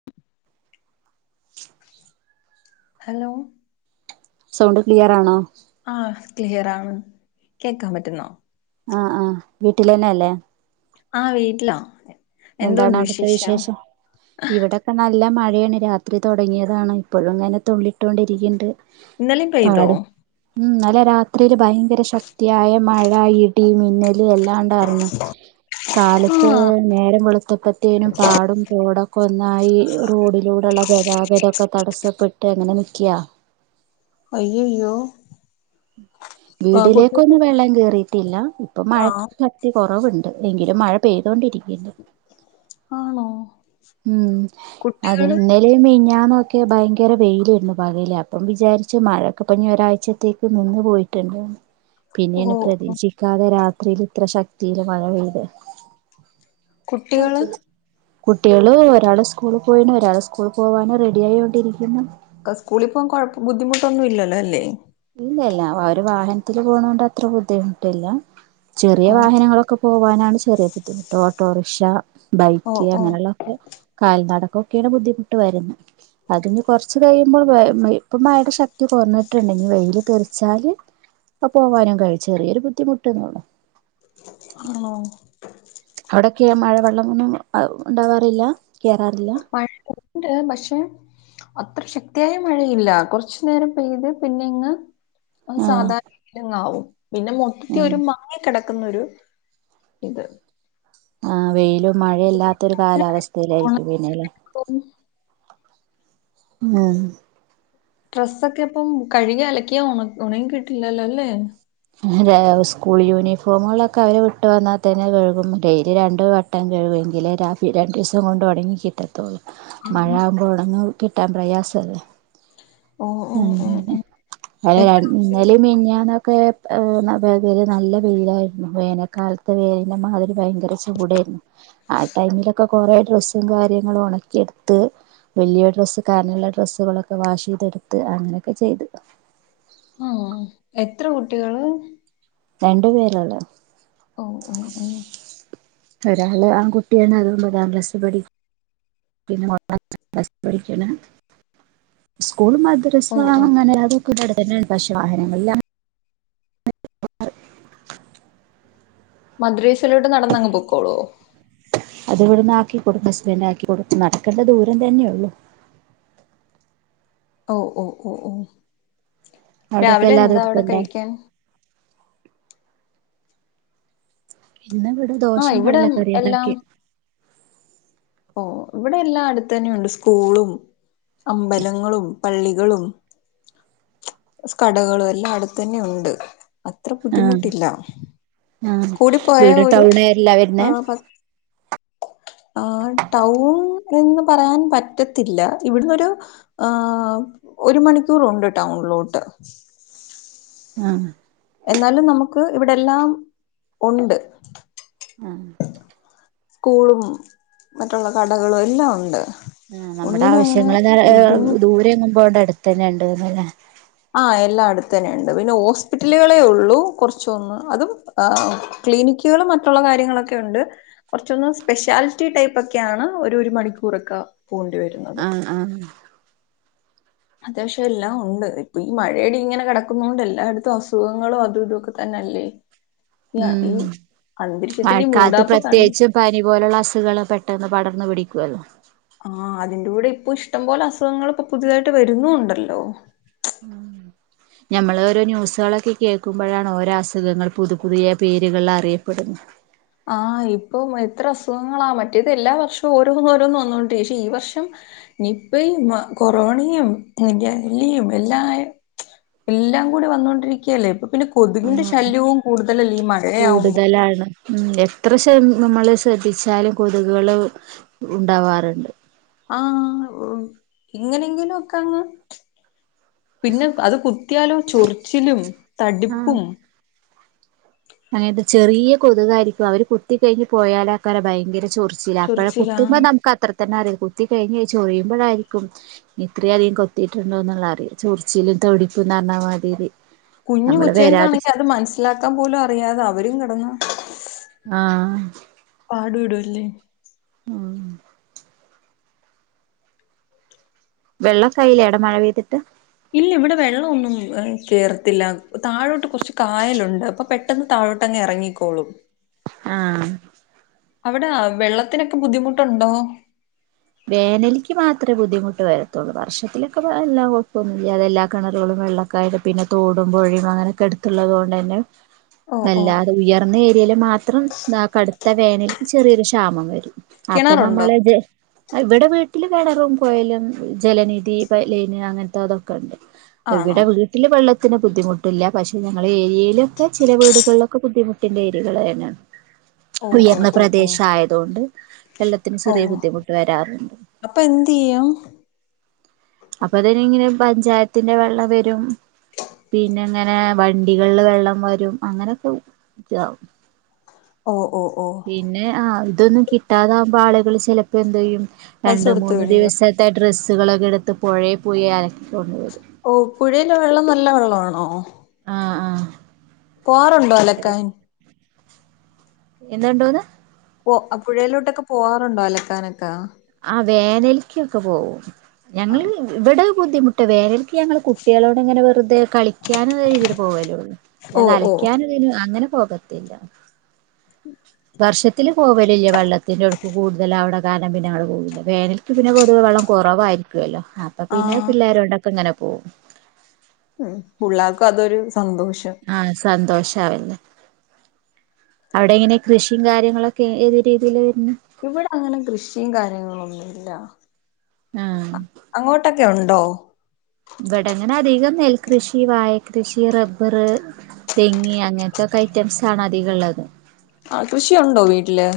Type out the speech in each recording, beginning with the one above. [inaudible] Hello sound ക്ലിയറാണോ ആഹ് ക്ലിയറാണ് കേക്കാൻ പറ്റുന്നോ ആഹ് ആഹ് വീട്ടില ന്നെ അല്ലേ ആഹ് വീട്ടിലാ എന്താണ് അവിടുത്തെ വിശേഷം ഇവിടെക്കെ നല്ല മഴയാണ് രാത്രി തുടങ്ങിയതാണ് ഇപ്പഴും ഇങ്ങനെ തുള്ളിട്ടൊണ്ടിരിക്കണ്ട് ഇന്നലേം പെയ്തോ പാടും ഉം ഇന്നലെ രാത്രിയില് ഭയങ്കര ശക്തിയായ മഴ ഇടി ഇടി, മിന്നല് എല്ലാം ഇണ്ടാർന്നു. കാലത്ത് ആഹ് നേരം രം വെളുത്തപ്പത്തേനും പാടും തോടൊക്കെ ഒന്നായി റോഡിലൂടെള്ള ഗതാഗതക്കെ തടസ്സപ്പെട്ട് അങ്ങനെ നിക്ക. അയ്യ യ്യോ വീടിലേക്കൊന്നും വെള്ളം കേറിട്ടില്ല. ഇപ്പോ മഴ ആഹ് കൊറവൊണ്ട് എങ്കിലും മഴ പെയ്തോണ്ടിരിക്ക ആണോ ഉം കുട്ടികള് അതിന്നേയ് ല മിന്ഞ്ഞാനൊക്കെ ഭയങ്കര വെയിലായിരുന്നുപകൽ, അപ്പം വിചാരിച്ച് മഴൊക്കെ ഇഞ് ഒരാഴ്ചത്തേക്ക് ഇത് നിന്ന് പോയിട്ടണ്ട് പിന്നെയാണ് ഓഹ് പ്രതീക്ഷിക്കാതെ രാത്രിൽ ഇത്ര ശക്തിയില് മഴ പെയ്തെ കുട്ടികള് കുട്ടികൾ ഒരാൾ സ്കൂളിൽ പോയിണ് ഒരാൾ സ്കൂളിൽ പോവാനു റെഡി യായ്കൊണ്ടിരിക്കുന്നു ക്കെ സ്കൂളി പോ കുഴപ്പ ബുദ്ധിമുട്ടൊന്നും ഇല്ലല്ല അല്ലേ ഇല്ല ല്ല അവര് വാഹനത്തിൽ പോണോണ്ട് അത്ര ബുദ്ധിമുട്ടില്ല ചെറിയ ഓഹ് വാഹനങ്ങളൊക്കെ പോവാനാണ് ചെറിയ ബുദ്ധിമുട്ട് ഓട്ടോറിക്ഷ ഓഹ് ബൈക്ക് ഓഹ് അങ്ങനെയുള്ള ക്കെ കാൽനടക്കക്കെയാണ് ബുദ്ധിമുട്ട് വരുന്നെ അതിന് കൊറച്ചു കഴിയുമ്പോൾ വഴ് മയ് ഇപ്പ മഴയുടെ ശക്തി കൊറ്ഞ്ഞ്ട്ടുണ്ട് ഇനി വെയ്ല് തെറിച്ചാല് പ്പ പോവാനും കഴിച്ചു ചെറിയൊരു ബുദ്ധിമുട്ട്ന്നള്ളു ആഹ് അവിടെക്കെ മഴ വെള്ളം ന്നും അഹ് ഉണ്ടാവാറില്ല കേറാറില്ല മഴണ്ട് പക്ഷെ അത്ര ശക്തിയായ മഴയില്ല കുറച്ചു നേരം പെയ്ത് പിന്നെ ഇങ്ങ് അങ്ങ് ആഹ് സാധാരണ രീതിയില് അങ്ങാവും പിന്നെ മൊത്തി ഒരു മാങ്ങികിടക്കുന്നൊരു ഇത് ആഹ് വെയിലും മഴയില്ലാത്ത ഒരു കാലാവസ്ഥയിലായിരിക്കും പിന്നെല്ലേ മ് ഡ്രസ്സൊക്കെ ഇപ്പം കഴുകി അലക്കിയ ഉണങ്ങി കിട്ടില്ലല്ലോല്ലേ അ് രാ സ്കൂൾ യൂണിഫോമുകളൊക്കെ അവര് വിട്ടു വന്നാൽ തന്നെ കഴുകും ഡെയിലി രണ്ട് വ ട്ടം കഴുകുങ്കിലെ രാവി രണ്ടു ദിവസം കൊണ്ട് ഉണങ്ങി കിട്ടത്തുള്ളൂ മഴ ആഹ് ആകുമ്പോ ഒണങ് കിട്ടാൻ പ്രയാസം അല്ലെ ഓ ഓ ഓ അങ്ങിനെ ഓ മഴ ര എത്ര കുട്ടികള് ഇന്നലിം മിഞ്ഞാന്നൊക്കെ അ് ന പെയ് നല്ല വെയിലായിരുന്നു വേനൽക്കാല ത്തെ വെയിലിനെ മാതിരി ഭയങ്കര ചൂടെന്നു ആ ടൈമിലൊക്കെ കൊറെ ഡ്രസ്സും കാര്യങ്ങളും ഒണക്കിയെടുത്ത് വലിയ ഡ്രസ്സ് കാനെള്ള ഡ്രസ്സുകളൊക്കെ വാഷ് ചെയ്തെടുത്ത് അങ്ങനെക്കെ ചെയ്ത് ആഹ് എത്ര കുട്ടികള് രണ്ടു പേരള്ളേ ഓ ഓ ഓ ഒരാള് ആൺകുട്ടിയാണ് അത് ഒന്നതാം ക്ലാസ്സി പഠി പിന്നെ മോള് അഞ്ചാം ക്ലസ്സി പഠിക്കയാണ് സ്കൂൾ മദ്ര ഓ ഓ ദ്രസ്സാ ഓ അങ്ങനെ അതുക്കെ അടുത്തന്നെയാണ് പക്ഷെ വാഹനങ്ങള്ല്ല മദ്രസിലോട്ട് നടന്നങ്ങ് പോക്കോളോ അത് ഇവിടുന്ന് ആക്കികൊടുക്കും ഹസ്ബൻഡ് ആക്കി കൊടുക്കും നടക്കേണ്ട ദൂരം തന്നെയെ ഉള്ളു ഓ ഓ ഓ ഓ അവിടെയൊക്കെ രാവിലെ എല്ലാതും എന്താ അവിടെ എടുത്തുണ്ടാവും കഴിക്കാൻ ഇന്ന് ഇവിടെ ആഹ് ദോശയും ഇവിടെ കടല കറിയും എല്ലാം ഇണ്ടാക്കി ഓ ഇവിടെ എല്ലാ അടുത്ത തന്നെയുണ്ട് സ്കൂളും അമ്പലങ്ങളും പള്ളികളും കടകളും എല്ലാം അടുത്ത് തന്നെ ഉണ്ട് അത്ര ആ ബുദ്ധിമുട്ടില്ല ആ കൂടിപ്പോയ വീട് ഒരു ടൗൺ ഏരിയയില വരുന്നേ ആഹ് പത് ആഹ് ടൗൺ എന്ന് പറയാൻ പറ്റത്തില്ല ഇവിടുന്നൊരു ഹാ ഒരു മണിക്കൂറുണ്ട് ടൗണിലോട്ട് ആഹ് എന്നാലും നമുക്ക് ഇവിടെ എല്ലാം ഉണ്ട് ആഹ് കൂളും മറ്റുള്ള കടകളും എല്ലാം ഉണ്ട് ആഹ് നമ്മുടെ ഒന്നിനും അങ്ങനെ ആവശ്യങ്ങള് ബുദ്ധിമുട്ട് ദൂരെ എങ്ങുമ്പോടെ അടുത്തു തന്നെ ഉണ്ട്ന്ന് ല്ലേ ആഹ് എല്ലാ അടുത്ത് തന്നെ ഉണ്ട് പിന്നെ ഹോസ്പിറ്റലുകളേ ഉള്ളു കുറച്ചൊന്ന് അതും ആഹ് ക്ലിനിക്കുകും മറ്റുള്ള കാര്യങ്ങളൊക്കെ ഉണ്ട് കുറച്ചൊന്ന് സ്പെഷ്യാലിറ്റി ടൈപ്പ് ക്കെയാണ് ഒരു രു മണിക്കൂറൊക്കെ പോകേണ്ടി വരും ആഹ് ആഹ് അത്യാവശ്യം എല്ലാം ഉണ്ട് ഇപ്പൊ ഈ മഴടി ഇങ്ങനെ കെടക്കുന്ന കൊണ്ട് എല്ലായിടത്തും അസുഖങ്ങളും അതും ഇതൊക്കെ തന്നെ അല്ലേ ന്താ ഉം ഈ അന്തരീക്ഷത്തിന്റെ മഴക്കാലത്ത് മൂടാപ്പ കൺ പ്രത്യേകിച്ചും പനി പോലുള്ള അസുഖൾ പെട്ടെന്ന് പടർന്ന് പിടിക്കുമല്ലോ ആഹ് അതിന്റൂടെ ഇപ്പൊ ഇഷ്ടംപോലെ അസുഖങ്ങൾ ഇപ്പോ പുതിയതായിട്ട് വരുന്നുണ്ടല്ലോ നമ്മള് ഓരോ ന്യൂസുകളൊക്കെ കേൾക്കുമ്പോഴാണ് ഓരോ അസുഖങ്ങൾ പുതു പുതിയ പേരുകളിൽ അറിയപ്പെടുന്നെ ആഹ് ഇപ്പൊ എത്ര അസുഖങ്ങളാ മറ്റേത് എല്ലാ വർഷവു ഓരോന്നോരോന്നോന്നണ്ട് പക്ഷേ ഈ വർഷം നിപ്പയും കൊറോണയും ഗല്ലിയും എല്ലാ ആയ എല്ലാം കൂടി വന്നൊണ്ടിരിക്കയല്ലേ ഇപ്പൊ പിന്നെ കൊതുകിന്റെ ശല്യവും കൂടുതലല്ലിമയ കൂടുതലാണ് ഉഉം എത്ര ശ നമ്മള് ശ്രദ്ധിച്ചാലും കൊതുകുകൾ ഉണ്ടാവാറുണ്ട് ആഹ് ഉ ഇങ്ങനെങ്കിലുക്കങ്ങ് പിന്നെ പ് അത് കുത്തിയാലു ചൊറിച്ചിലും തടിപ്പും അങ്ങന തെ ചെറിയ കൊതുകായിരിക്കു അവര് കുത്തിക്കയിഞ്ഞ് പോയാലാക്കാര ഭയങ്കര ചോറി സില അപ്പോഴ ചൊറിച്ചിലാ കുത്തുമ്പോ നമക്ക് അത്ര തന്നെ അറിയ കുത്തി കയിഞ്ഞ് ചൊറിയുമ്പഴായിരിക്കും ഇത്ര അധികം കൊത്തിയിട്ടുണ്ടോ എന്നുള്ള അറിയ ചെറിച്ചിലും തുടിപ്പുന്ന് റഞ്ഞ മതിരി കുഞ്ഞ് കൊച്ചെക്കാണെങ്കി അത് മനസ്സിലാക്കാൻ പോലും അറിയാതെ അവരും കിടന്ന് ആഹ് പാടുടുല്ലേ ഉം വെള്ളെക്കായിലെ അടെ മഴ പെയ്തിട്ട് ഇല്ല ഇവിടെ വെള്ള ഒന്നും കേറത്തില്ല താഴോട്ട് കുറച്ച് കായലുണ്ട് അപ്പൊ പെ ട്ടെന്ന് താഴോട്ടങ് ഇറങ്ങിക്കോളും ആഹ് അവിടെ വെള്ളത്തിനൊക്കെ ബുദ്ധിമുട്ടുണ്ടോ വേനല്ക്ക് മാത്രമേ ബുദ്ധിമുട്ട് വരത്തുള്ളൂ വർഷത്തിലൊക്കെ എല്ലാം കുഴപ്പൊന്നില്ലാതെ എല്ലാ കിണറുകളും വെള്ളം ക്കായത് പിന്നെ തോടും പുഴയും അങ്ങനെയൊക്കെ എടുത്തുള്ളത് കൊണ്ടന്നെ ഓ ഓ അല്ലാതെ ഉയർന്ന ഏരിയൽ മാത്രം കടുത്ത വേനൽക്ക് ചെറിയൊരു ക്ഷാമം വരും അപ്പൊ കിണറുണ്ടോ നമ്മള ജെ ഇവിടെ വീട്ടില് കിണറും കോയലും ജലനിധി പലൈന് അങ്ങനത്തെ അതൊക്കെ ഉണ്ട് ആണോ എവിടെ വീ ട്ടില് വെള്ളത്തിന് ബുദ്ധിമുട്ടില്ല പക്ഷേ ഞങ്ങള ഏരിയിലൊക്കെ ചില വീടുകളിലൊക്കെ ബുദ്ധിമുട്ടിൻ്റെ ഏരിയകൾ തന്നാണ് [inaudible] ഓ ഉയർന്ന ഓ ഓ പ്രദേശ ആയത് കൊണ്ട് വെള്ളത്തിന് ഓ ചെറിയ ബുദ്ധിമുട്ട് വരാറുണ്ട് അപ്പൊ എന്ത്യ്യും അപ്പൊ അതനി ഇങ്ങനെ പഞ്ചായത്തിന്റെറെ വെള്ളം വരും പിന്നെ ഇങ്ങനെ വണ്ടികളില് വെള്ളം വരും അങ്ങനൊക്കെ താവും ഒ ഒ ഓഹ് പിന്നെ ആഹ് ഇതൊന്നു കിട്ടാതാവുമ്പോ ആളുകൾ ചിലപ്പോ എന്തെയ്യു പൈസ രണ്ട് കൊടുത്ത് മൂന്ന് മേടിക്കും ദിവസ ത്തെ ഡ്രസ്സുകളൊക്കെ എടുത്ത് പുഴയെ പോയി അലക്കി കൊണ്ടുവരും ഓഹ് പുഴയിലെ വെള്ളം നല്ല വെള്ളാണോ അ ആഹ് പോറുണ്ടോ അലക്കാൻ എന്ത്ണ്ടോന്ന് പോ പുഴയിലോട്ടൊക്കെ പോവാറുണ്ടോ അലക്കാനൊക്കെ ആ വേനല്ക്കൊക്കെ പോവും ഞങ്ങള് ഇവിടെ ബുദ്ധിമു ട്ട വേനലക്ക് ഞങ്ങള് കുട്ടികളോട് ഇങ്ങനെ വെറുതെ കളിക്കാന രീതിയില് പോകലുള്ളൂ ഓ അല്ലാതെ ഓ അലയ്ക്കാനു അങ്ങനെ പോകത്തില്ല വർഷത്തില് പോവലില്ലേ വെള്ളത്തിന്റെ ഒടുക്ക് കൂടുതല അവിടെ കാനം പിന്നെ അങ്ങൾ പോകില്ല വേനൽക്ക് പിന്നെ പൊതുവ വെള്ളം കുറവായിരിക്കുവല്ലോ അപ്പൊ പിന്നെ ആഹ് പിള്ളേരോടെ പ്പ ഇങ്ങനെ പോവും ഉം പുള്ളേർക്കു അതൊരു സന്തോഷം ആഹ് സന്തോഷവല്ലേ അവിടെ എങ്ങനെ കൃഷിയും കാര്യങ്ങളൊക്കെ ഏത് രീതില വരുന്നേ ഇവിടെ അങ്ങനെ കൃഷിം കാര്യങ്ങളൊന്നുല്ല ആ അങ്ങോട്ടൊക്കെ ഉണ്ടോ ഇവിടെങ്ങനെ അധികം നെൽകൃഷി വായക്കൃഷി റബ്ബർ തെങ്ങി അങ്ങന് ത്തൊക്കെ ഐറ്റം സാണ് അധികംള്ളത് ആ കൃഷിയുണ്ടോ വീട്ടില്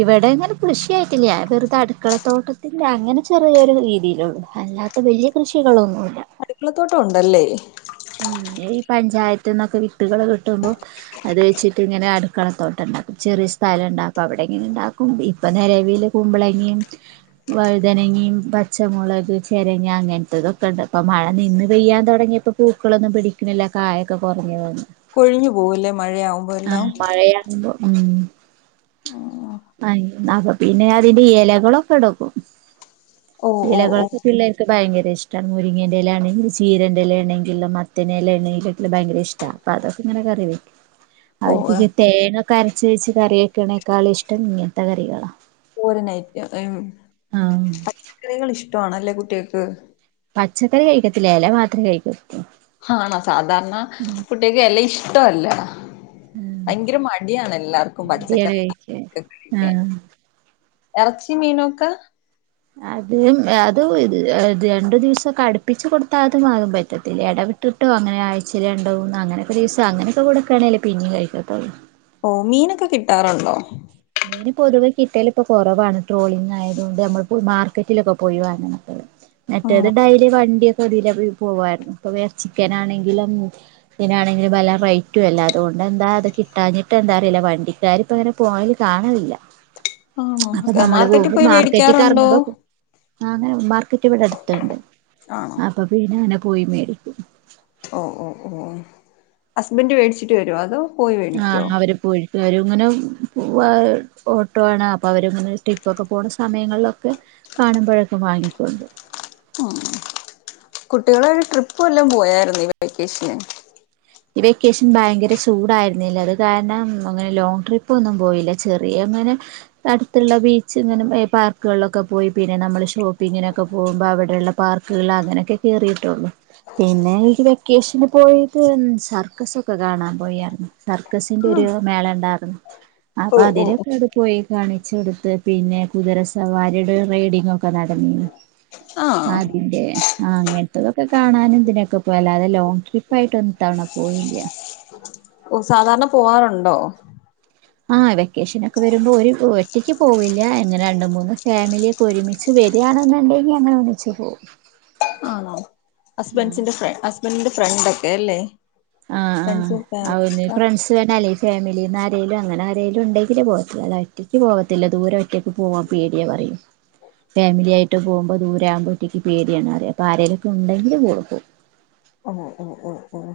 ഇവിടെ അങ്ങനെ കൃഷിയായിട്ടില്ല വെറുതെ അടുക്കളത്തോട്ടത്തിന്റെ അങ്ങനെ ചെറിയരു രീതിയിലുള്ളു അല്ലാ തെ വല്ല്യയ കൃഷികളൊന്നുല്ല അടുക്കളത്തോട്ടം ഉണ്ടല്ലേ ഉം ഈ പഞ്ചായത്ത്ന്നൊക്കെ വിത്ത്കള് കിട്ടുമ്പോ അത് വെച്ചിട്ട് ഇങ്ങനെ അടുക്കളത്തോട്ടണ്ടാക്കും ചെറിയ സ്ഥലം ഉണ്ടാക്കും അവിടെ ഇങ്ങനെ ഉണ്ടാക്കും ഇപ്പ നിലവില് കുമ്പളങ്ങിം വഴുതന ങ്ങിം പച്ചമുളക് ചെരങ്ങ അങ്ങന് ത്തതൊക്കെ ണ്ട് പ്പം മഴ നിന്ന് പെയ്യാൻ തുടങ്ങിയപ്പം പൂക്കളൊന്നും പിടിക്ക്ണില്ല കായൊക്കെ കൊറ്ഞ്ഞ് പോന്നു കൊഴിഞ്ഞു പോവുല്ലേ മഴയാവുമ്പം എല്ലാം ഉണ്ട് ഉം ഓ [unintelligible] അപ്പൊ പിന്നെ അതിന്റെ ഇലകളൊക്കെ എടുക്കും ഓ ഓ ഓ ഇലകൾക്ക് പിള്ളേർക്ക് ഭയര ഇഷ്ടാണ് മുരിങ്ങന്റെ എലാണങ്കിൽ ചീരന്റെ എലാണെങ്കിൽ മത്തനേല എണയിലക്ക ഭയര ഇഷ്ട അപ്പൊ അതൊക്കെ ഇങ്ങനെ കറി വെക്ക് ഓ അവർക്ക് ത് തേങ്ങക്കെ അരച്ച് വെച്ച് കറിയക്ക്ണേക്കാളും ഇഷ്ടം ഇങ്ങനത്തെ കറികളാ തോരനയ്റ്റ് ആഹ് പച്ചക്കറികൾ ഇഷ്ടമാണല്ലേ കുട്ടിയേക്ക് പച്ചക്കറി കഴിക്കത്തില്ല എല മാത്രം കഴിക്കത്തൂ ആണ സാധാരണ കുട്ടിയേക്ക് എല ഇഷ്ടല്ല ഭയങ്കര മടിയാണ് എല്ലാർക്കും മടിയാണ് പച്ചക്കറിക്കെ കഴിക്കാൻ കഴിക്കാൻ ആഹ് എറച്ചി മീനൊക്കെ അത് അത് രണ്ടു ദിവസം ക്കെ അടുപ്പിച്ച് കൊടുത്താ അതമാകും പറ്റത്തില്ല എട ഇട്ടിട്ടോ അങ്ങനെ ആഴ്ച്ചേല് രണ്ടോ മൂന്നോ അങ്ങനൊക്കെ ദിസം അങ്ങനൊക്കെ കൊടുക്കണേല് പിന്നിം കഴിക്ക ത്തൊള്ളൂ ഓ മീനൊക്കെ കിട്ടാറുണ്ടോ മീന് പൊതുവെ കിട്ടിയാൽ ഇപ്പൊ കുറവാണ് ട്രോളിങ്ങ് ആയതുകൊണ്ട് നമ്മൾ പ്പോ മാർക്കറ്റിലൊക്കെ പോയി വാങ്ങ്ണത മറ്റേത് ആണോ ഡയലി വണ്ടിയൊക്കെ ഇതിലെ പോവാരുന്നു ഇപ്പ വേ ചിക്കനാണങ്കിലും ഇതിനാണെങ്കില് പല റൈറ്റും അല്ല അതുകൊണ്ട് എന്താ അത് കിട്ടാഞ്ഞ്ട്ട്ന്താ അറീല്ല വണ്ടിക്കാരിപ്പ അങ്ങനെ പോവല് കാണല്ല ആണോ അപ്പൊ നമ്മള് മാർക്കറ്റിൽ പോവുമ്പ പോയി മാർക്കറ്റി ക്ക് എറ്ങ്ങു വേടിക്കാറുണ്ടോ മ്പം ആന്നേ മാർക്കറ്റ് ഇവിടെ അടുത്ത്ണ്ട് ആണോ അപ്പൊ പിന്നെ അങ്ങനെ പോയി മേടിക്കും ഓ ഓ ഓ ഹസ്ബൻഡ് മേടിച്ചിട്ട് വരോ അതോ പോയി മേടിക്കോ ആഹ് അവര് പോയിട്ട് വരും ഇങ്ങനെ പോവാ ഓട്ടോ ആണ് അപ്പ അവരങ്ങനെ ട്രിപ്പൊക്കെ പോണ സമയങ്ങളിലൊക്കെ കാണുമ്പോഴൊക്കെ വാങ്ങി കൊണ്ട് ഉം കുട്ടികളേയി ട്രിപ്പ് വെല്ലോം പോയായിരുന്ന ഈ വേക്കേഷന് ഈ വെക്കേഷൻ ഭയങ്കര ചൂടായിരുന്നില്ല അത് കാരണം അങ്ങനെ ലോങ്ങ് ട്രിപ്പ ഒന്നും പോയില്ല ചെറിയ അങ്ങനെ അടുത്തുള്ള ബീച്ച്ങ്ങനും പാർക്കുകളിലൊക്കെ പോയി പിന്നെ നമ്മള് ഷോപ്പിങ്ങിനൊക്കെ പോകുമ്പോ അവിടെള്ള പാർക്കുകളിൽ അങ്ങനെയൊക്കെ കേറിയിട്ടുള്ളു പിന്നെണക്കി വെക്കേഷന് പോയത് സർക്കസൊക്കെ കാണാൻ പോയാരുന്നു സർക്കസിന്റെ ആ ഒരു മേള ഉണ്ടാരുന്നു അപ്പ ഓ ഓ അതിലൊക്കെ പോയി കാണിച്ചെടുത്ത് പിന്നെ കുതിരസവാരിയുടെ റൈഡിങ്ങ ഒക്കെ നടന്നി നി ആഹ് ആ അതിന്റെ ആ അങ്ങനത്തെതൊക്കെ കാണാനും ഇതിനൊക്കെ പോ അല്ലാതെ ലോങ് ട്രിപ്പ് ആയിട്ട് ഒന്ന് ഇത്തവണ പോയീല്ല ഉ സാധാരണ പോവാറുണ്ടോ ആഹ് വെക്കേഷൻ ഒക്കെ വരുമ്പോ ഒരു ഒറ്റയ്ക്ക് പോവില്ല ഇങ്ങനെ രണ്ട് മൂന്ന് ഫാമിലി ഒരുമിച്ച് വരാണെന്നുണ്ടെങ്കി അങ്ങനെ ഒന്നിച്ച് പോവും ആണോ ഹസ്ബൻസിന്റെഫ്ര ഹസ്ബൻ്റ്ന്റെ ഫ്രണ്ട് ഒക്കെ അല്ലേ ആഹ് ആഹ് ഫ്രണ്ട്സും ഫാമിലി അവനേ ഒക്കെ ഫ്രണ്ട്സ്നേ അല്ലേ ഫാമിലിന്ന് ആരേലും അങ്ങനെ ആരേലും ഉണ്ടെങ്കിലെ പോകത്തൂ അല്ലാതെ ഒറ്റയ്ക്ക് പോകത്തില്ല ദൂരം റ്റക്ക് പോവാ പേടിയാ പറയും ഫാമിലിയായിട്ട് പോകുമ്പോൾ ദൂരെയാവുമ്പോ ഒറ്റക്ക് പേടിയാണ് അറയും അപ്പോ ആരേലൊക്കെ ഉണ്ടെങ്കിൽ പോവൊള് പോവും ഉം ഉം ഉം ഉം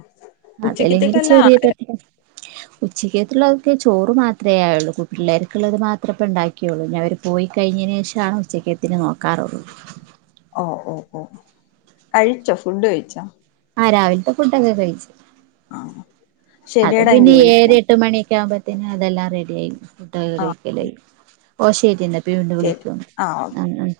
ഉച്ചക്കത്തേക്കല്ല ആ ഉച്ചക്ക്ത്തുള്ളതൊക്കെ ചോറ് മാത്രേ ആയുള്ളൂ കു പിള്ളേർക്കുള്ളത് മാത്രപ്പണ്ടാക്കിയുള്ളൂ ഞാ അവരു പോയി കഴിഞ്ഞീന് ശേഷാണ് ഉച്ചക്കത്തിന് നോക്കാറുള്ള ഓഹ് ഓഹ് ഓഹ് കഴിച്ചോ ഫുഡ് കഴിച്ചാ ആഹ് രാവിൽത്തെ ഫുഡോക്കെ കഴിച്ചു ആഹ് അത് ശരിയടാ എങ്കി പിന്നെ ഏഴര വിളിക്കാം എട്ട് മണിയൊക്കെ ആവുമ്പ ത്തിന് അതെല്ലാം റെഡി ആയി ഫുഡോക്ക ആ കഴിക്കലയ്യും ഓഹ് ശരിന്നാ പ്പീണ്ട് ശരി വിളിക്കും ആ ഓക്കെ ന്ന് മ് മ്